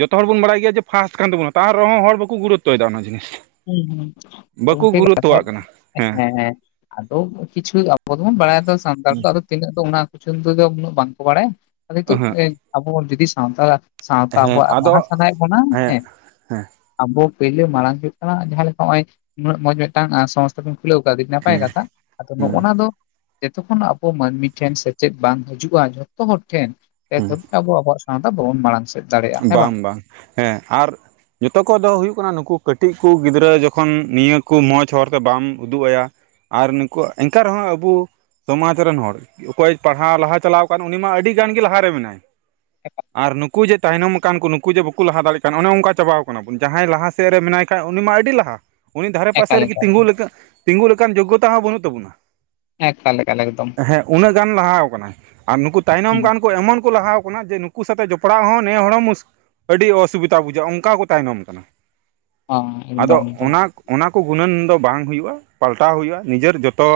ᱡᱚᱛᱚ ᱦᱚᱲ ᱵᱚᱱ ᱵᱟᱲᱟᱭ ᱜᱮᱭᱟ ᱡᱮ ᱯᱷᱟᱥᱴ ᱠᱟᱱ ᱛᱟᱵᱚᱱᱟ ᱛᱟᱦᱮᱸᱟᱦᱱ ᱨᱮᱦᱚᱸ ᱦᱚᱲ ᱵᱟᱠᱚ ᱜᱩᱨᱩᱛᱚᱭ ᱫᱟ ᱚᱱᱟ ᱡᱤᱱᱤᱥ᱾ ᱦᱩᱸ ᱦᱩᱸ ᱵᱟᱠᱚ ᱜᱚᱝᱠᱮ ᱠᱟᱛᱷᱟ ᱜᱩᱨᱩᱛᱛᱚᱣᱟᱜ ᱦᱩᱭᱩᱜ ᱠᱟᱱᱟ ᱦᱮᱸ ᱦᱮᱸ᱾ ᱟᱫᱚ ᱠᱤᱪᱷᱩ ᱟᱵᱚ ᱫᱚᱵᱚᱱ ᱵᱟᱲᱟᱭᱟ ᱥᱟᱱᱛᱟᱲ ᱫᱚ ᱛᱤᱱᱟᱹᱜ ᱫᱚ ᱚᱱᱟ ᱠᱤᱪᱷᱩ ᱩᱱᱟᱹᱜ ᱵᱟᱝᱠᱚ ᱵᱟᱲᱟᱭᱟ ᱱᱤᱛᱚᱜ ᱦᱮᱸ ᱟᱵᱚ ᱵᱚᱱ ᱡᱩᱫᱤ ᱥᱟᱱᱛᱟᱲᱟᱜ ᱥᱟᱶᱛᱟ ᱦᱮᱸ ᱟᱵᱚᱣᱟᱜ ᱟᱫᱚ ᱞᱟᱦᱟ ᱥᱟᱱᱟᱭ ᱮ ᱵᱚᱱᱟ ᱦᱮᱸ ᱦᱮᱸ ᱟᱵᱚ ᱯᱳᱭᱞᱳ ᱢᱟᱲᱟᱝ ᱦᱩᱭᱩᱜ ᱠᱟᱱᱟ ᱡᱟᱦᱟᱸ ᱞᱮᱠᱟ ᱱᱚᱜᱼᱚᱭ ᱩᱱᱟᱹᱜ ᱢᱚᱡᱽ ᱢᱤᱫᱴᱟᱝ ᱥᱚᱝᱥ ᱠᱷᱩᱞᱟᱹᱣ ᱠᱟᱣ ᱱᱟᱯᱟᱭ ᱦᱮᱸ ᱠᱟᱛᱷᱟ ᱟᱫᱚ ᱦᱮᱸ ᱱᱚᱜᱼᱚᱱᱟ ᱫᱚ ᱡᱚᱛᱚᱠᱷᱚᱱ ᱟᱵᱚ ᱢᱟᱹᱱᱢᱤ ᱴᱷᱮᱱ ᱥᱮᱪᱮᱫ ᱵᱟᱝ ᱦᱤᱡᱩᱜᱼᱟ ᱡᱷᱚᱛᱚ ᱦᱚᱲ ᱴᱷᱮᱱ ᱟᱵᱚ ᱟᱵᱚᱣᱟᱜ [unintelligible] ᱟᱫᱚ ᱵᱚᱱ ᱢᱟᱲᱟᱝ ᱥᱮᱫ ᱫᱟᱲᱮᱭᱟᱜᱼᱟ ᱦᱮᱸ ᱵᱟᱝ ᱵᱟᱝ ᱦᱮᱸ ᱟᱨ᱾ ᱡᱚᱛᱚ ᱠᱚ ᱫᱚ ᱦᱩᱭᱩᱜ ᱠᱟᱱᱟ ᱱᱩᱠᱩ ᱠᱟᱹᱴᱤᱡ ᱠᱚ ᱜᱤᱫᱽᱨᱟᱹ ᱡᱚᱠᱷᱚᱱ ᱱᱤᱭᱟᱹ ᱠᱚ ᱢᱚᱸᱡᱽ ᱦᱚᱨᱛᱮ ᱵᱟᱢ ᱩᱫᱩᱜ ᱟᱭᱟ᱾ ᱟᱨ ᱱᱩᱠᱩ-ᱟ ᱮᱱᱠᱟ ᱨᱮᱦᱚᱸ ᱟᱵᱚ ᱥᱚᱢᱟᱡ ᱨᱮᱱ ᱦᱚᱲ ᱚᱠᱚᱭ ᱯᱟᱲᱦᱟᱣ ᱞᱟᱦᱟ ᱪᱟᱞᱟᱣ ᱟᱠᱟᱱ ᱩᱱᱤ ᱢᱟ ᱟᱹᱰᱤ ᱜᱟᱱ ᱜᱮ ᱞᱟᱦᱟᱨᱮ ᱢᱮᱱᱟᱭ ᱟᱨ ᱱᱩᱠᱩ ᱡᱮ ᱛᱟᱭᱱᱚᱢ ᱟᱠᱟᱱ ᱠᱚ ᱱᱩᱠᱩ ᱡᱮ ᱵᱟᱠᱚ ᱞᱟᱦᱟ ᱫᱟᱲᱮᱭᱟᱜ ᱠᱟᱱ ᱚᱱᱮ ᱚᱱᱠᱟ ᱪᱟᱵᱟᱣ ᱠᱟᱱᱟ ᱵᱚᱱ ᱡᱟᱦᱟᱸᱭ ᱞᱟᱦᱟ ᱥᱮᱫ ᱨᱮ ᱢᱮᱱᱟᱭ ᱠᱷᱟ ᱩᱱᱤᱢᱟ ᱟᱹᱰᱤ ᱞᱟᱦᱟ᱾ ᱩᱱᱤ ᱫᱷᱟᱨᱮ ᱯᱟᱥᱮ ᱮᱠᱟᱞ ᱨᱮᱜᱮ ᱮᱠᱟᱞ ᱛᱤᱸᱜᱩ ᱛᱤᱸᱜᱩ ᱞᱮᱠᱟᱱ ᱡᱳᱜᱚᱛᱟ ᱦᱚᱸ ᱵᱟᱹᱱᱩᱜ ᱛᱟᱵᱚᱱᱟ᱾ ᱦᱮᱸ ᱮᱠᱟᱞ ᱮᱠᱟᱞ ᱮᱠᱫᱚᱢ᱾ ᱦᱮᱸ ᱩᱱᱟᱹᱜ ᱜᱟᱱ ᱞᱟᱦᱟᱣ ᱟᱠᱟᱱᱟ ᱟᱨ ᱱᱩᱠᱩ ᱛᱟᱭᱱᱚᱢ ᱦᱮᱸ ᱜᱟᱱ ᱠᱚ ᱮᱢᱚᱱ ᱠᱚ ᱞᱟᱦᱟᱣ ᱟᱠᱟᱱᱟ ᱡᱮ ᱱᱩᱠᱩ ᱥᱟᱛᱮᱜ ᱡᱚᱯᱲᱟᱣ ᱦᱚᱸ ᱱᱮ ᱦᱚᱲ ᱦᱚᱸ ᱢᱩᱥ ᱟᱹᱰᱤ ᱚᱥᱩᱵᱤᱫᱟ ᱵᱩᱡᱷᱟᱹᱜᱼᱟ ᱚᱱᱠᱟ ᱠᱚ ᱛᱟᱭᱱᱚᱢ ᱠᱟᱱᱟ᱾ ᱦᱚᱸ ᱟᱫᱚ ᱮᱠᱫᱚᱢ ᱮᱠᱫᱚᱢ ᱚᱱᱟ ᱚᱱᱟ ᱠᱚ ᱜᱩᱱᱟᱹᱱ ᱫᱚ ᱵᱟᱝ ᱦᱩᱭᱩᱜᱼᱟ ᱯᱟᱞᱴᱟᱣ ᱦᱩᱭᱩᱜᱼᱟ ᱱᱤᱡᱮᱨ ᱡᱚᱛᱚ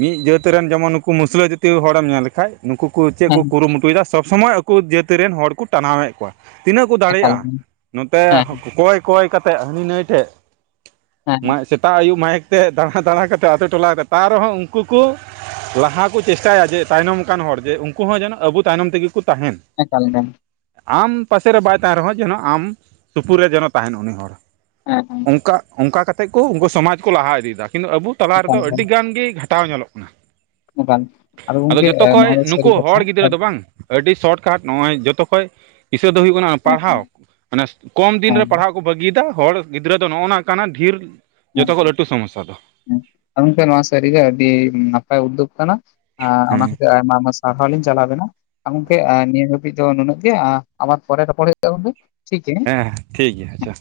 ᱢᱤᱫ ᱡᱟᱹᱛ ᱨᱮᱱ ᱡᱮᱢᱚᱱ ᱱᱩᱠᱩ ᱢᱩᱥᱞᱟᱹ ᱡᱟᱹᱛᱤ ᱦᱚᱲ ᱮᱢ ᱧᱮᱞ ᱞᱮᱠᱷᱟᱡ ᱱᱩᱠᱩ ᱠᱚ ᱪᱮᱫ ᱠᱚ ᱦᱮᱸ ᱠᱩᱨᱩᱢᱩᱴᱩᱭ ᱮᱫᱟ ᱥᱚᱵᱽ ᱥᱚᱢᱚᱭ ᱟᱠᱚ ᱡᱟᱹᱛ ᱨᱮᱱ ᱦᱚᱲ ᱠᱚ ᱴᱟᱱᱟᱣᱮᱫ ᱠᱚᱣᱟ᱾ ᱛᱤᱱᱟᱹᱜ ᱠᱚ ᱮᱠᱟᱞ ᱫᱟᱲᱮᱭᱟᱜᱼᱟ ᱦᱮᱸ ᱱᱚᱛᱮ ᱦᱮᱸ ᱠᱚᱭ ᱠᱚᱭ ᱠᱟᱛᱮᱫ ᱦᱟᱹᱱᱤ ᱱᱟᱹᱭ ᱴᱷᱮᱜ᱾ ᱦᱮᱸ ᱥᱮᱛᱟᱜ ᱟᱹᱭᱩᱵ ᱢᱟᱭᱤᱠ ᱛᱮ ᱫᱟᱬᱟ ᱫᱟᱬᱟ ᱠᱟᱛᱮᱫ ᱟᱹᱛᱩ ᱴᱚᱞᱟ ᱨᱮ ᱛᱟᱣ ᱨᱮᱦᱚᱸ ᱩᱱᱠᱩ ᱠᱩ ᱞᱟᱦᱟ ᱠᱚ ᱪᱮᱥᱴᱟᱭᱟ ᱡᱮ ᱛᱟᱭᱱᱚᱢᱠᱟᱱ ᱦᱚᱲ ᱡᱮ ᱩᱱᱠᱩ ᱦᱚᱸ ᱡᱮᱱᱚ ᱟᱵᱚ ᱛᱟᱭᱱᱚᱢ ᱛᱮᱜᱮ ᱠᱚ ᱛᱟᱦᱮᱱ᱾ ᱮᱠᱟᱞ ᱜᱮ ᱟᱢ ᱯᱟᱥᱮᱨᱮ ᱵᱟᱭ ᱛᱟᱦᱮᱱ ᱨᱮᱦᱚᱸ ᱡᱮᱱᱚ ᱟᱢ ᱥᱩᱯᱩᱨ ᱨᱮ ᱡᱮᱱᱚ ᱛᱟᱦᱮᱱ ᱩᱱᱤ ᱦᱚᱲ᱾ ᱦᱮᱸ ᱚᱱᱠᱟ ᱚᱱᱠᱟ ᱠᱟᱛᱮᱫ ᱠᱚ ᱩᱱᱠᱩ ᱥᱚᱢᱟᱡᱽ ᱠᱚ ᱞᱟᱦᱟ ᱤᱫᱤᱭ ᱫᱟ ᱠᱤᱱᱛᱩ ᱟᱵᱚ ᱛᱟᱞᱟ ᱮᱠᱟᱞ ᱨᱮᱫᱚ ᱮᱠᱟᱞ ᱟᱹᱰᱤ ᱜᱟᱱ ᱜᱤ᱾ ᱛᱟᱣ ᱧᱮᱞᱚᱜ ᱠᱟᱱᱟ ᱮᱠᱟᱞ ᱟᱫᱚ ᱜᱚᱝᱠᱮ ᱡᱚᱛᱚ ᱮ ᱱᱚᱣᱟ ᱠᱷᱚᱡ ᱫᱚ ᱥᱟᱹᱨᱤ ᱱᱩᱠᱩ ᱠᱟᱛᱷᱟ ᱦᱚᱲ ᱜᱤᱫᱽᱨᱟᱹ ᱟᱹᱰ ᱫᱚ ᱵᱟᱝ᱾ ᱟᱹᱰᱤ ᱥᱚᱴ ᱠᱟᱴ ᱱᱚᱜᱼᱚᱭ ᱡᱚᱛᱚ ᱠᱷᱚᱡ ᱫᱤᱥᱟᱹ ᱫᱚ ᱦᱩᱭᱩᱜ ᱠᱟᱱᱟ ᱦᱮᱸ ᱯᱟᱲᱦᱟᱣ᱾ ᱢᱟᱱᱮ ᱠᱚᱢ ᱫᱤᱱ ᱨᱮ ᱦᱮᱸ ᱯᱟᱲᱦᱟᱣ ᱠᱚ ᱵᱟᱹᱜᱤᱭ ᱫᱟ ᱦᱚᱲ ᱜᱤᱫᱽᱨᱟᱹ ᱫᱚ ᱱᱚᱜᱼᱚᱭ ᱠᱟᱱᱟ ᱰᱷᱮᱨ ᱡᱚᱛᱚ ᱠᱷᱚᱡ ᱞᱟᱹᱴᱩ ᱥᱚᱢᱚᱥᱥᱟ ᱫᱚ ᱟ ᱜᱚᱝᱠᱮ ᱱᱚᱣᱟ ᱥᱟᱹᱨᱤ ᱜᱮ ᱟᱹᱰᱤ ᱱᱟᱯᱟᱭ ᱩᱫᱩᱜ ᱠᱟᱱᱟ ᱚᱱᱟ ᱦᱮᱸ ᱠᱷᱟᱹᱛᱤᱨ ᱟᱭᱢᱟ ᱟᱭᱢᱟ ᱨᱟᱣ ᱟᱫᱷᱟ ᱞᱤᱧ ᱪᱟᱞᱟᱣ ᱞᱮᱱᱟ ᱜᱚᱝᱠᱮ ᱱᱤᱭᱟᱹ ᱦᱟᱹᱵᱤᱡ ᱫᱚ ᱱᱩᱱᱟᱹᱜ ᱜᱮ ᱟᱨ ᱟᱵᱟᱨ ᱯᱚᱨᱮ ᱨᱚᱯᱚᱲ ᱦᱩᱭᱩᱜ ᱛᱟᱵᱚᱱᱟ ᱴᱷᱤ ᱜᱮ ᱦᱮᱸ ᱴᱷᱤᱠ ᱜᱮᱭᱟ ᱟᱪᱪᱷᱟ